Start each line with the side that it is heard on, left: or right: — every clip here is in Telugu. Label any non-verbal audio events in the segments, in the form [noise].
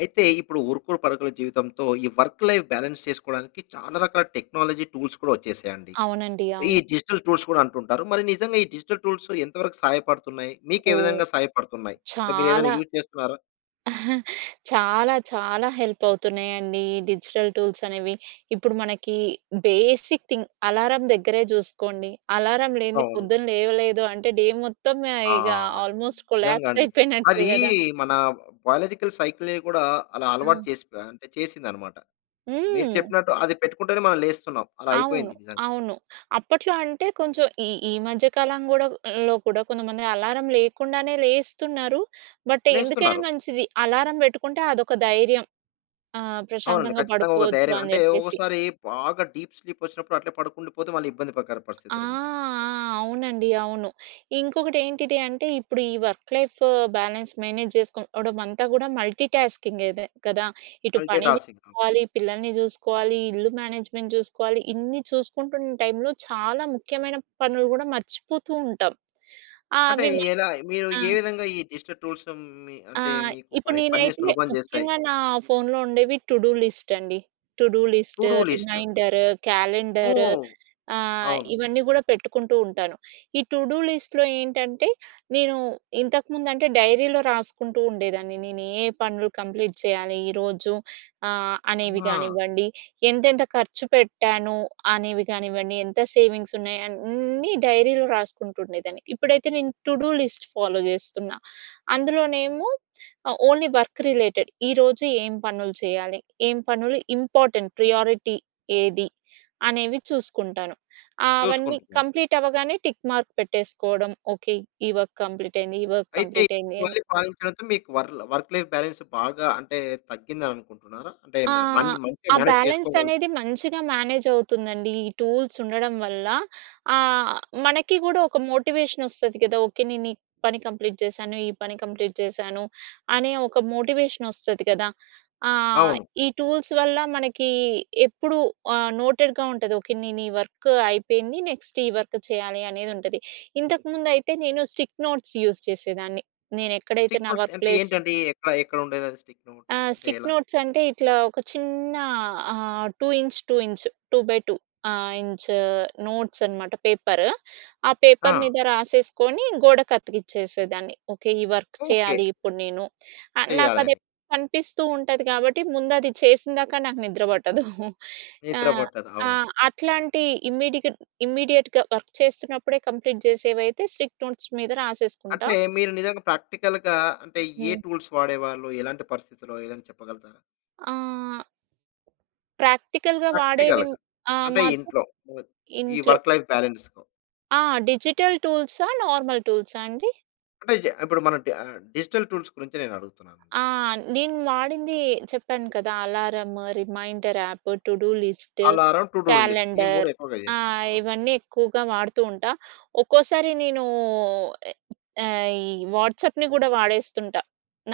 left: అయితే, ఇప్పుడు ఉరుకుడు పరుకుల జీవితంతో ఈ వర్క్ లైఫ్ బ్యాలన్స్ చేసుకోవడానికి చాలా రకాల టెక్నాలజీ టూల్స్ కూడా వచ్చేసాయండి.
right: అవునండి.
left: ఈ
right: అవును.
left: డిజిటల్ టూల్స్ కూడా అంటుంటారు. మరి నిజంగా ఈ డిజిటల్ టూల్స్ ఎంత వరకు సహాయపడుతున్నాయి. మీకు ఏ
right: ఓహ్!
left: విధంగా సహాయపడుతున్నాయి? అంటే మీరు ఏదైనా
right: చాలా...
left: యూజ్ చేస్తున్నారా?
right: [giggles] చాలా చాలా హెల్ప్ అవుతున్నాయండి. ఈ డిజిటల్ టూల్స్ అనేవి. ఇప్పుడు మనకి బేసిక్ థింగ్ అలారం దగ్గరే జూసుకోండి. అలారం లేనిది
left: అవును.
right: పొద్దున్న లేవలేదు అంటే, డే మొత్తం ఆహ్,
left: ఆ!
right: ఇగ ఆల్మోస్ట్
left: నిజంగా
right: కొలాప్స్
left: అండి.
right: [giggles] అయిపోయినట్టే
left: అదీ
right: గదా!
left: మన బయోలాజికల్ సైకిలే కూడా అలా అలవాటు
right: ఆ!
left: చేసి ప అంటే చేసింది అనమాట. మీరు
right: హ్మ్.
left: చెప్పినట్టు అది పెట్టుకుంటేనే మనం లేస్తున్నాం. అలా
right: అవును.
left: అయిపోయింది నిజంగా.
right: అవును. అప్పట్లో అంటే కొంచెం ఈ ఈ మధ్య కాలం గూడా లో కూడ కొంతమంది అలారం లేకుండానే లేస్తున్నారు. బట్ ఎందుకైనా
left: లేస్తున్నారు.
right: మంచిది అలారం బెట్టుకుంటే అదొక ధైర్యం. ఆహ్,
left: అవునండి.
right: ప్రశాంతంగా
left: ఖచ్చితంగా ఒక
right: పడుకోపోవచ్చు
left: ధైర్యం
right: అని
left: అంటే,
right: జెప్పేసి.
left: ఒక్కోసారి బాగా డీప్ స్లీప్ వచ్చినప్పుడు అట్లే పడుకుండిపోతే, మళ్ళీ ఇబ్బంది ప్రకార
right: ఆ!
left: పరిస్థితులు ఉంటాయి.
right: ఆ! అవునండి, అవును. ఇంకొకటి ఏంటిది అంటే, ఇప్పుడు ఈ వర్క్ లైఫ్ బ్యాలెన్స్ మేనేజ్ చేసుకోవడం అంతా గూడా మల్టీటాస్కింగే అదే కదా! ఇటు పని
left: మల్టీ‌టాస్కింగ్. ఆ!
right: చేసుకోవాలి, పిల్లల్ని జూసుకోవాలి, ఇల్లు మేనేజ్మెంట్ జూసుకోవాలి. ఇన్ని చూసుకుంటున్న టైమ్‌లో చాలా ముఖ్యమైన పనులు గూడా మర్చిపోతూ ఉంటాం. ఆ!
left: అంటే
right: అవి మ
left: ఎలా? మీరు
right: ఆ!
left: ఏ విధంగా ఈ డిజిటల్ టూల్స్ మీ
right: ఆ!
left: అంటే మీకు
right: ఇప్పుడు
left: పని
right: నేను
left: పనిని
right: ఐతే,
left: సులభం జేస్తాయి?
right: ముక్యం‌గా నా ఫోన్‌లో ఉండేవి టు డు లిస్ట్ అండి. To do
left: to
right: list,
left: do list.
right: Reminder, calendar
left: ఓహ్!
right: ఆహ్,
left: అవును.
right: ఇవన్నీ గూడా పెట్టుకుంటూ ఉంటాను. ఈ టు డు లిస్ట్‌లో ఏంటంటే, నేను ఇంతకుముందు అంటే డైరీలో రాసుకుంటూ ఉండేదాన్ని. నేను ఏ పనులు కంప్లీట్ చేయాలి ఈరోజు ఆహ్, అనేవి
left: ఆ!
right: కానివ్వండి. ఎంతెంత ఖర్చు పెట్టాను అనేవి కానివ్వండి. ఎంత సేవింగ్స్ ఉన్నాయి అన్నీ డైరీలో రాసుకుంటుండేదాన్ని. ఇప్పుడైతే నేను టు డు లిస్ట్ ఫాలో జేస్తున్నా. అందులోనేమో ఆహ్, ఓన్లీ వర్క్ రిలేటెడ్. ఈరోజు ఏం పనులు చేయాలి. ఏం పనులు ఇంపార్టెంట్, ప్రియారిటీ ఏది, అనేవి చూసుకుంటాను. ఆహ్, ఆవన్నీ
left: చూసుకుంటున్నాడు.
right: కంప్లీట్ అవ్వగానే, టిక్ మార్క్ పెట్టేసుకోవడం. ఓకే, ఈ వర్క్ కంప్లీట్ అయింది. ఈ వర్క్
left: అయితే
right: కంప్లీట్ అయింది అని.
left: ఇవన్నీ [unintelligible] మీకు వర్ల్ వర్క్ లైఫ్ బాలన్స్ బాగా అంటే తగ్గింది అని అనుకుంటున్నారా? అంటే
right: ఆ!
left: మ మం మంచిగా
right: ఆ
left: మేనేజ్
right: బ్యాలెన్స్
left: చేసుకోగల్
right: అనేది మంచిగా మేనేజ్ అవుతుందండి. ఈ టూల్స్ ఉండడం వల్ల. ఆహ్, మనకి గూడా ఒక మోటివేషన్ వస్తుది కదా! ఓకే నేను ఈ పని కంప్లీట్ జేసాను. ఈ పని కంప్లీట్ జేసాను. అనే ఒక మోటివేషన్ వస్తుంది గదా! ఆ!
left: అవును.
right: ఈ టూల్స్ వల్ల మనకి ఎప్పుడు ఆహ్, నోటెడ్‌గా ఉంటది. ఓకే నేను ఈ వర్క్ అయిపోయింది. నెక్స్ట్ ఈ వర్క్ చేయాలి అనేది ఉంటది. ఇంతకుముందు అయితే నేను స్టిక్ నోట్స్ యూజ్ చేసేదాన్ని. నేను ఎక్కడైతే
left: స్టిక్
right: నా
left: నోట్స్
right: వర్క్
left: అంటే
right: ప్లేస్
left: ఏంటండీ? ఎట్లా ఎక్కడ ఉండేది అది, స్టిక్
right: ఆ!
left: నోట్స్. అంటే
right: స్టిక్
left: ఎలా?
right: నోట్స్ అంటే, ఇట్లా ఒక చిన్నా ఆహ్, two inch, two inch. Two by two ah, inch notes అనమాట పేపర్. ఆ పేపర్
left: ఆ!
right: మీద రాసేసుకొని గోడ కత్తికిచ్చేసేదాన్ని. ఓకే ఈ వర్క్
left: ఓకే.
right: చేయాలి ఇప్పుడు నేను. ఆహ్, నాకు అది
left: చేయాలని.
right: ఎప్పుడు కనిపిస్తూ ఉంటది కాబట్టి ముందు అది చేసిందాకా నాకు నిద్ర బట్టదు. [giggles] ఆ!
left: నిద్ర పట్టదు.
right: ఆ!
left: అవును.
right: అట్లాంటి ఇమ్మీడికడ్ ఇమ్మీడియేట్‌గా వర్క్ చేస్తున్నప్పుడే కంప్లీట్ జేసేవైతే, స్ట్రిక్ట్ నోట్స్ మీద రాసేసుకుంటా.
left: అంటే మీరు నిజంగా ప్రాక్టికల్‌గా అంటే ఏ
right: హ్మ్.
left: టూల్స్ వాడేవాళ్ళు, ఎలాంటి పరిస్థితుల్లో ఏదైనా చెప్పగలుగుతారా?
right: ఆ! ప్రాక్టికల్‌గా వాడేవి
left: ప్రాక్టికల్‌గా
right: ఆ!
left: అంటే
right: మాకూ
left: ఇంట్లో. ఆహ్, ఈ
right: ఇంట్లో.
left: వర్క్ లైఫ్ బాలన్స్‌లో.
right: ఆ! డిజిటల్ టూల్సా, నార్మల్ టూల్సా అండి?
left: అంటే, జ ఇప్పుడు మనం డ ఆహ్, డిజిటల్ టూల్స్ గురించి నేను అడుగుతున్నానండి.
right: ఆ! నేను వాడింది చెప్పాను కదా alarm, reminder app, to do list,
left: alarm, to do list. ఈ 3
right: క్యాలెండర్
left: ఎక్కువగా
right: ఆ!
left: చేస్తారు. అవును.
right: ఇవన్నీ ఎక్కువగా వాడుతూ ఉంటా. ఒక్కోసారి నేనూ ఆహ్, ఈ వాట్సాప్‌ని కూడా వాడేస్తుంట.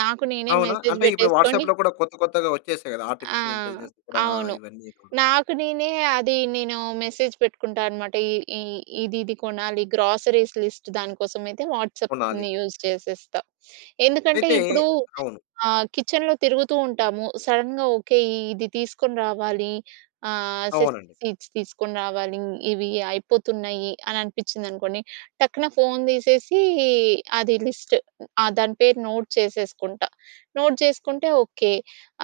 right: నాకు నేనే
left: అవునా?
right: మెసేజ్
left: అంటే, ఇప్పుడు
right: బెట్టేసుకొని
left: వాట్సాప్‌లో కూడా కొత్త, కొత్తగా వచ్చేసాయి కదా.
right: ఆ!
left: ఆర్టిఫిషియల్ ఇంటెలిజెన్స్ కూడా
right: అవును.
left: ఇవన్నీ కూడాను.
right: నాకు నేనే, అది నేను మెసేజ్ పెట్టుకుంటా అనమాట. ఈ ఈ ఇది, ఇది కొనాలి. గ్రోసరీస్ లిస్ట్ దానికోసమైతే
left: కొనాలి.
right: వాట్సాప్‌ని యూజ్ చేసేస్తా. [sniffs] ఎందుకంటే,
left: అయితే
right: ఇప్పుడూ
left: అవును.
right: ఆహ్, కిచెన్‌లో తిరుగుతూ ఉంటాము. సడెన్‌గా ఓకే, ఇది తీసుకొని రావాలి. ఆహ్, సెసమీ
left: అవునండి.
right: సీడ్స్ తీసుకొని రావాలి. ఇవి అయిపోతున్నాయి, అని అనిపించింది అనుకోండి. టక్కున ఫోన్ దీసేసీ, అది లిస్ట్ ఆహ్, దాని పేరు నోట్ చేసేసుకుంట. నోట్ చేసుకుంటే ఓకే.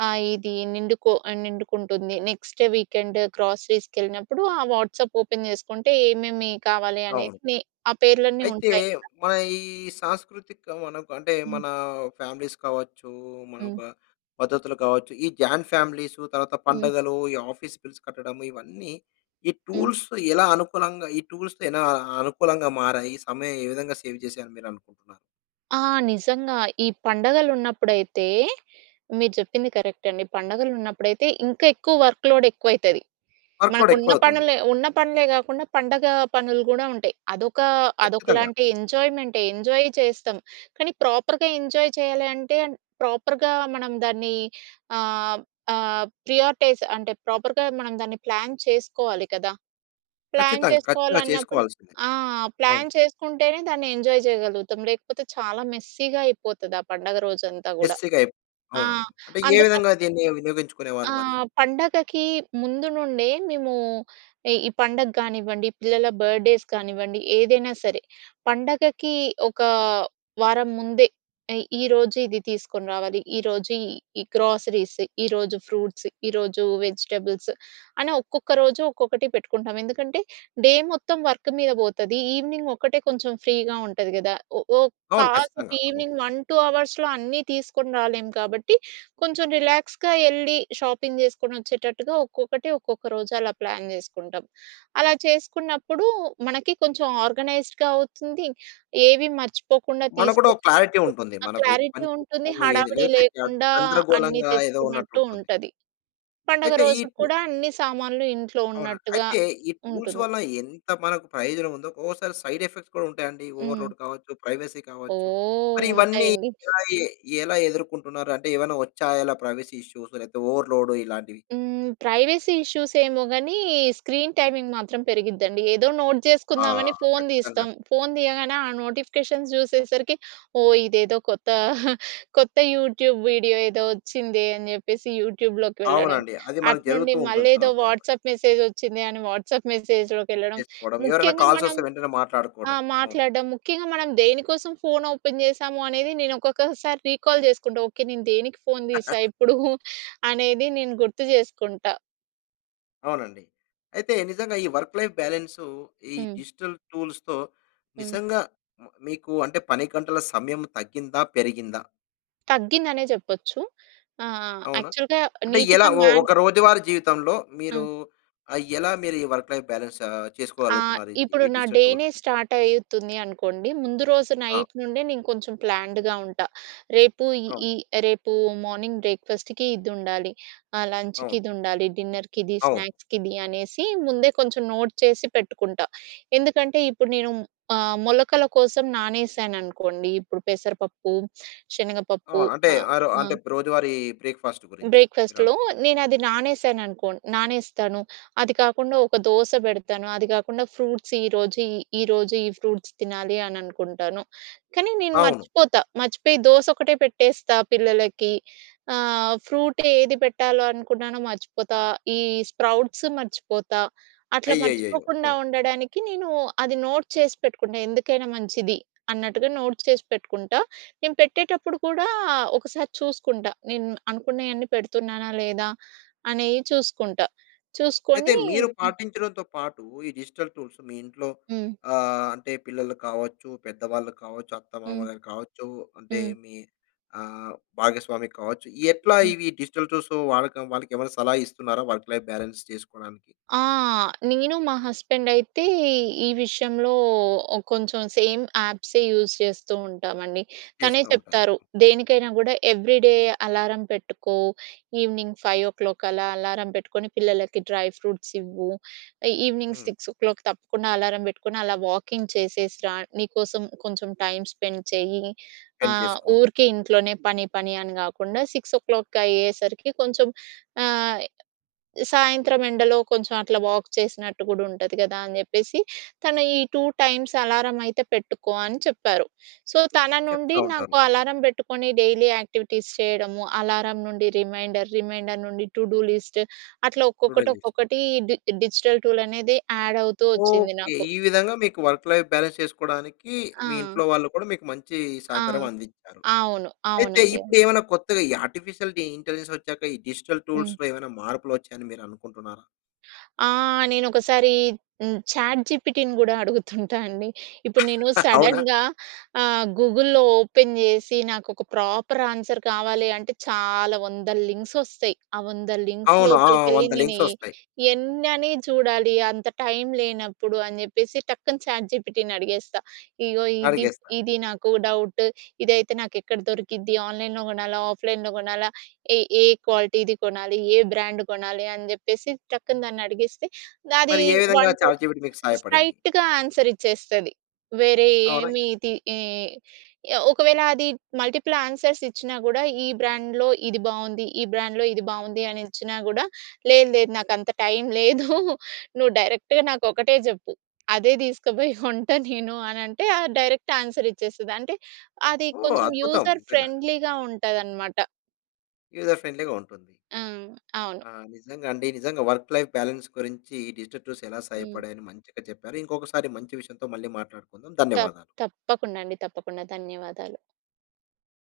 right: ఆహ్, ఇది నిండుకొ ఆహ్, నిండుకుంటుంది. Next weekend గ్రోసరీస్‌కెళ్ళినప్పుడు. ఆ వాట్సాప్ ఓపెన్ జేసుకుంటే, ఏమేమి కావాలి
left: అవును.
right: అన్నిట్ని ఆ పేర్లన్నీ
left: అయితే,
right: ఉంటాయి కదా.
left: మన ఈ సాంస్కృతిక మనకు అంటే,
right: హ్మ్.
left: మన ఫ్యామిలీస్ కావచ్చు, మన
right: హ్మ్.
left: ఒక పద్ధతులు కావచ్చు. ఈ జాయింట్ ఫ్యామిలీస్సు తర్వాత
right: హ్మ్.
left: పండగలు. ఈ ఆఫీస్ బిల్స్ కట్టడం. ఇవన్నీ, ఈ
right: హ్మ్.
left: టూల్స్ ఎలా అనుకూలంగా, ఈ టూల్స్ ఎలా అనుకూలంగా మారాయి. సమయం ఏ విధంగా సేవ్ చేసారని మీరు అనుకుంటున్నారు?
right: ఆ! నిజంగా. ఈ పండగలున్నప్పుడైతే, మీరు చెప్పింది కరెక్ట్ అండి. పండగలున్నప్పుడైతే ఇంకా ఎక్కువ వర్క్‌లోడ్ ఎక్కువైతది.
left: వర్క్‌లోడ్
right: మనకున్న
left: ఎక్కువ అవుతుంది.
right: పనులే ఉన్న పనులే గాకుండా, పండగ పనులు గూడా ఉంటాయి. అదొక
left: కచ్చితంగా.
right: అదొకలాంటి ఎంజాయ్మెంటే ఎంజాయ్ చేస్తాం. కానీ ప్రాపర్‌గా ఎంజాయ్ చేయాలి అంటే, ప్రాపర్‌గా మనం దాన్ని ఆహ్, ఆహ్, ప్రియారిటైజ్ అంటే, ప్రాపర్‌గా మనం దాన్ని ప్లాన్ చేసుకోవాలి కదా! ప్లాన్
left: ఖచ్చితంగా. ఖచ్చితంగా
right: చేసుకోవాలన్నప్పుడు
left: చేసుకోవాల్సిందే.
right: ఆ!
left: ఆవును.
right: ప్లాన్ చేసుకుంటేనే, దాన్ని ఎంజాయ్ జేయగలుగుతాం. లేకపోతే చాలా మెస్సీ‌గా అయిపోతది. ఆ పండగ రోజంతా గూడా.
left: మెస్సీ‌గా అయిప్
right: ఆ!
left: అవునవును. అంటే ఏ
right: అందుకని
left: విధంగా దీన్ని వినియోగించుకునేవాళ్ళు
right: ఆ!
left: మరి?
right: పండగకి ముందు నుండే మేమూ, ఇ ఈ పండగ గానివ్వండి, పిల్లల బర్త్డేస్ కానివ్వండి. ఏదైనా సరే, పండగకి ఒక వారం ముందే ఎ ఈరోజు ఇది తీసుకొని రావాలి, ఈరోజు ఈ గ్రోసరీస్, ఈరోజు ఫ్రూట్స్, ఈరోజు వెజిటబుల్స్ అని ఒక్కొక్క రోజు ఒక్కొక్కటి పెట్టుకుంటాం. ఎందుకంటే, డే మొత్తం వర్క్ మీద బోతది. ఈవెనింగ్ ఒక్కటే కొంచెం ఫ్రీగా ఉంటది గదా! ఒ ఓ
left: అవును.
right: కాసేపు
left: ఖచ్చితంగా, అవును.
right: ఈవెనింగ్ 1, 2 అవర్స్‌లో అన్నీ తీసుకొని రాలేము కాబట్టి, కొంచెం రిలాక్స్‌గా ఎళ్ళి షాపింగ్ జేసుకొని వచ్చేటట్టుగా. ఒక్కొక్కటి ఒక్కొక్క రోజు అలా ప్లాన్ జేసుకుంటాం. అలా చేసుకున్నప్పుడు, మనకి కొంచెం ఆర్గనైజ్డ్‌గా అవుతుంది. ఏవి మర్చిపోకుండా
left: మనకు గూడా ఒక
right: తీసుకొచ్చినట్టు
left: క్లారిటీ ఉంటుంది.
right: ఆ
left: మనకు ఈ
right: క్లారిటీ
left: పని [unintelligible]
right: ఉంటుంది. హడావిడి
left: లేకపోతే గ
right: లేకుండా అన్నీ
left: గందరగోళంగా ఏదో ఉన్నట్టు
right: తెచ్చుకున్నట్టు
left: ఉంటుంది.
right: ఉంటది. పండుగ
left: అయితే ఈ
right: రోజు
left: పు
right: కూడా అన్ని సామాన్లు ఇంట్లో
left: అవునా?
right: ఉన్నట్టుగా
left: అయితే ఈ టూల్స్
right: ఉంటుంది.
left: వల్ల ఎంత మనకు ప్రయోజనం ఉందో, ఒకోసారి సైడ్ ఎఫెక్ట్స్ కూడా ఉంటాయండి.
right: హ్మ్.
left: ఓవర్‌లోడ్ కావచ్చు, ప్రైవసీ కావచ్చు.
right: ఓహ్!
left: మరి ఇవన్నీ
right: ఉంటాయండి.
left: ఎలా ఈ ఎలా ఎదుర్కుంటున్నారు? అంటే ఏవైనా వచ్చాయా ఇలా ప్రైవసీ ఇష్యూస్ లేకపోతే ఓవర్‌లోడ్ ఇలాంటివి?
right: హ్మ్. ప్రైవసీ ఇష్యూస్ ఏమో గానీ, స్క్రీన్ టైమింగ్ మాత్రం పెరిగిద్దండి. ఏదో నోట్
left: ఆ!
right: జేసుకుందామని ఫోన్
left: కచ్చితంగా అండి.
right: తీస్తాం. ఫోన్ తీయగానే ఆ నోటిఫికేషన్స్ జూసేసరికి, ఓహ్! ఇదేదో కొత్త [giggles] కొత్త యూట్యూబ్ వీడియో ఏదో వచ్చిందే అని జేప్పేసి యూట్యూబ్‌లోకి వెళ్ళడం.
left: అవునండి. అది మనకు
right: అటునుండి
left: జరుగుతూ ఉంటుంది.
right: మళ్ళీ ఏదో
left: సర్వ సాదారణంగా.
right: వాట్సాప్ మెసేజ్ వచ్చింది అని వాట్సాప్ మెసేజ్‌లోకెళ్ళడం.
left: చేసుకోడం. ఎవరైనా
right: ముఖ్యంగా
left: కాల్స్
right: మనం
left: వస్తే వెంటనే
right: ఆ!
left: మాట్లాడుకోడం. అవును.
right: మాట్లాడ్డం. ముఖ్యంగా మనం దేనికోసం ఫోన్ ఓపెన్ జేసాము అనేది నేను ఒక్కొక్కసారి రీకాల్ జేసుకుంటా. ఓకే, నేను దేనికి ఫోన్ దీసా
left: [chuckles]
right: ఇప్పుడూ [giggles] అనేది నేను గుర్తు జేసుకుంటా.
left: అవునండి. అయితే నిజంగా ఈ వర్క్ లైఫ్ బాలన్సు ఈ
right: హ్మ్.
left: డిజిటల్ టూల్స్‌తో
right: హ్మ్.
left: నిజంగా మ మీకు అంటే పని గంటల సమయం తగ్గిందా? పెరిగిందా?
right: తగ్గిందనే చెప్పొచ్చు. ఆహ్,
left: అవునా?
right: యాక్చువల్‌గా
left: అంటే ఎలా
right: నీట్‌గా
left: ఓ
right: మాన్
left: ఒక రోజువారీ జీవితంలో, మీరు
right: అ!
left: ఆహ్, ఎలా మీరు ఈ వర్క్ లైఫ్ బాలన్స్
right: ఆ!
left: చేసుకోగలుగుతున్నారు
right: ఇప్పుడు
left: ఈ
right: నా
left: డిజిటల్
right: డేనే
left: టూల్స్‌తో?
right: స్టార్ట్ అయితుంది అనుకోండి. ముందు రోజు
left: ఆ!
right: నైట్ నుండే నేను కొంచెం ప్లాన్డ్‌గా ఉంటా. రేపు
left: ఆ!
right: ఈ, రేపు మార్నింగ్ బ్రేక్‌ఫాస్ట్‌కి ఇదుండాలి. ఆహ్, లంచ్‌కి
left: అవును.
right: ఇదుండాలి. డిన్నర్‌కి ఇది,
left: అవును.
right: స్నాక్స్‌కి ఇది అనేసి ముందే కొంచెం నోట్ చేసి పెట్టుకుంటా. ఎందుకంటే ఇప్పుడు నేను ఆహ్, మొలకల కోసం నానేశాననుకోండి ఇప్పుడు పెసరపప్పు, శనగపప్పు
left: అవును. అంటే
right: ఆహ్,
left: ఆరో
right: ఆ!
left: అంటే రోజువారీ బ్రేక్‌ఫాస్ట్ గురించి. మీరు
right: బ్రేక్‌ఫాస్ట్‌లో
left: అంటున్నారు?
right: నేను అది నానేసాను అనుకోన్ నానేస్తాను. అది కాకుండా ఒక దోస పెడతాను. అది కాకుండా ఫ్రూట్స్ ఈరోజు, ఈ ఈరోజు ఈ ఫ్రూట్స్ తినాలి అని అనుకుంటాను. కానీ నేను
left: అవును.
right: మర్చిపోతా. మర్చిపోయి దోసొక్కటే పెట్టేస్తా పిల్లలకి. ఆహ్, ఫ్రూట్ ఏది పెట్టాలో అనుకున్నానో మర్చిపోతా. ఈ స్ప్రౌట్స్ మర్చిపోతా. అట్లా
left: అయ్యయ్యయ్యో!
right: మర్చిపోకుండా
left: హా!
right: ఉండడానికి నేను అది నోట్ చేసి పెట్టుకుంటా. ఎందుకైనా మంచిది, అన్నట్టుగా నోట్ చేసి పెట్టుకుంటా. నేను పెట్టేటప్పుడు కూడా ఒకసారి చూసుకుంటా. నేను అనుకున్నయన్నీ పెడుతున్నానా? లేదా అనే చూసుకుంటా?
left: అయితే
right: చూసుకొని
left: మీరు
right: హ్మ్.
left: పాటించడంతో పాటు, ఈ డిజిటల్ టూల్స్ మీ ఇంట్లో
right: హ్మ్.
left: ఆహ్, అంటే పిల్లలు కావచ్చు. పెద్దవాళ్ళు కావచ్చు,
right: హ్మ్.
left: అత్తమామలు కావచ్చు, అంటే
right: హ్మ్.
left: మీ ఆహ్, భాగస్వామి కావచ్చు. ఎట్లా
right: హ్మ్.
left: ఇవి డిజిటల్ టూల్స్ వాళ్ళకి, వాళ్ళకి ఏమైనా సలహా ఇస్తున్నారా? వర్క్ లైఫ్ బాలన్స్ చేసుకోవడానికి?
right: ఆ! నేను మా హస్బెండ్ అయితే ఈ విషయంలో ఓ కొంచెం సేమ్ యాప్సే యూస్ చేస్తూ ఉంటామండి. తనే
left: చేస్తా ఉంటారు.
right: చెప్తారు. దేనికైనా కూడా ఎవ్రి డే అలారం పెట్టుకో, ఈవెనింగ్ 5:00 అలా అలారం పెట్టుకొని పిల్లలకి డ్రై ఫ్రూట్స్ ఇవ్వు ఈవెనింగ్
left: హ్మ్.
right: 6:00 తప్పకుండా అలారం పెట్టుకొని అలా వాకింగ్ చేసేసి రా. నీకోసం కొంచెం టైమ్ స్పెండ్ చేయి.
left: సెండ్
right: ఆహ్,
left: చేసుకో.
right: ఊరికే ఇంట్లోనే పని, పని, అని కాకుండా 6:00 అయ్యేసరికి కొంచెం ఆహ్, సాయంత్రం ఎండలో కొంచెం అట్ల వాక్ చేసినట్టు కూడా ఉంటది కదా! అని చెప్పేసి తను ఈ 2 టైమ్స్ అలారం అయితే పెట్టుకో అని చెప్పారు. సో, తన నుండి
left: చెప్తా
right: నాకు
left: ఉంటారు.
right: అలారం పెట్టుకొని డైలీ యాక్టివిటీస్ చేయడము అలారం నుండి రిమైండర్, రిమైండర్ నుండి టూ డూ లిస్ట్ అట్లా
left: టుడే
right: ఒక్కొక్కటి,
left: లిస్ట్.
right: ఒక్కొక్కటి డి డిజిటల్ టూల్ అనేది యాడ్ అవుతూ వచ్చింది
left: ఓకే.
right: నాకు.
left: ఈ విధంగా మీకు వర్క్ లైఫ్ బాలన్స్ చేసుకోవడానికి, మీ
right: ఆ!
left: ఇంట్లో వాళ్ళు కూడా మీకు మంచి
right: ఆ!
left: సహకారం అందించారు.
right: అవును.
left: అయితే
right: అవునండి,
left: ఇప్పుడు
right: అవును.
left: ఏమైనా కొత్తగా ఈ ఆర్టిఫిషియల్ ఇ ఇంటెలిజెన్స్ వచ్చాక ఈ డిజిటల్
right: హ్మ్.
left: టూల్స్‌లో ఏమైనా మార్పులు వచ్చాయని మీరనుకుంటున్నారా?
right: ఆ! నేను ఒకసారి హ్మ్, చాట్ జీపీటీని కూడా అడుగుతుంటా అండి. ఇప్పుడు నేను
left: [laughs] అవునా?
right: సడన్‌గా ఆహ్, గూగుల్‌లో ఓపెన్ చేసి నాకు ఒక ప్రాపర్ ఆన్సర్ కావాలి అంటే, చాలా 100ల లింక్స్ ఒస్తయి. ఆ 100 లింక్స్
left: అవును. ఆ!
right: లోపలికెళ్లి
left: 100
right: నేను
left: లింక్స్
right: ఎ
left: వస్తాయి.
right: ఎన్నని చూడాలి. అంత టైమ్ లేనప్పుడు అని చెప్పేసి, టక్కున చాట్ జీపీటీని అడిగేస్తా. ఇగో ఇది,
left: అడిగేస్తారు.
right: ఇది నాకు డౌట్. ఇదైతే నాకు ఎక్కడ దొరికిద్ది. ఆన్‌లైన్‌లో కొనాలా? ఆఫ్‌లైన్‌లో కొనాలా? ఏ, ఏ క్వాలిటీది కొనాలి? ఏ బ్రాండ్ కొనాలి? అని చెప్పేసి టక్కున దాన్ని అడిగిస్తే, అది
left: మరి ఏ విధంగా
right: 1, 2
left: చాట్‌ జీపీటీ మీకు సహాయపడింది?
right: స్ట్రెయిట్‌గా ఆన్సర్ ఇచ్చేస్తది. వేరే
left: అవునా?
right: ఏమి తి ఈ ఒకవేళ అది మల్టిపుల్ ఆన్స్‌ర్స్ ఇచ్చినా కూడా, ఈ బ్రాండ్‌లో ఇది బాగుంది. ఈ బ్రాండ్‌లో ఇది బాగుంది అని ఇచ్చినా కూడా, లేదు లేదు. నాకు అంత టైమ్ లేదు. నువ్వు డైరెక్ట్‌గా నాకు ఒకటే చెప్పు. అదే తీస్కపోయి [giggles] కొంటా నేను అనంటే, డైరెక్ట్ ఆన్సర్ ఇచ్చేస్తది. అంటే అది
left: ఓహ్!
right: కొంచెం
left: అద్భుతం.
right: యూజర్
left: నిజంగా.
right: ఫ్రెండ్లీగా ఉంటదనమాట.
left: యూజర్ ఫ్రెండ్లీగా ఉంటుంది.
right: ఆ! అవును.
left: ఆ! నిజంగా అండి నిజంగా. వర్క్ లైఫ్ బాలన్స్ గురించి డిజిటల్ టూల్స్ ఎలా
right: హ్మ్.
left: సహాయపడ్డాయి అని మంచిగా చెప్పారు. ఇంకొకసారి మంచి విషయంతో మళ్ళి మాట్లాడుకుందాం.
right: తప్ప
left: ధన్యవాదాలు.
right: తప్పకుండా అండి. తప్పకుండా. ధన్యవాదాలు.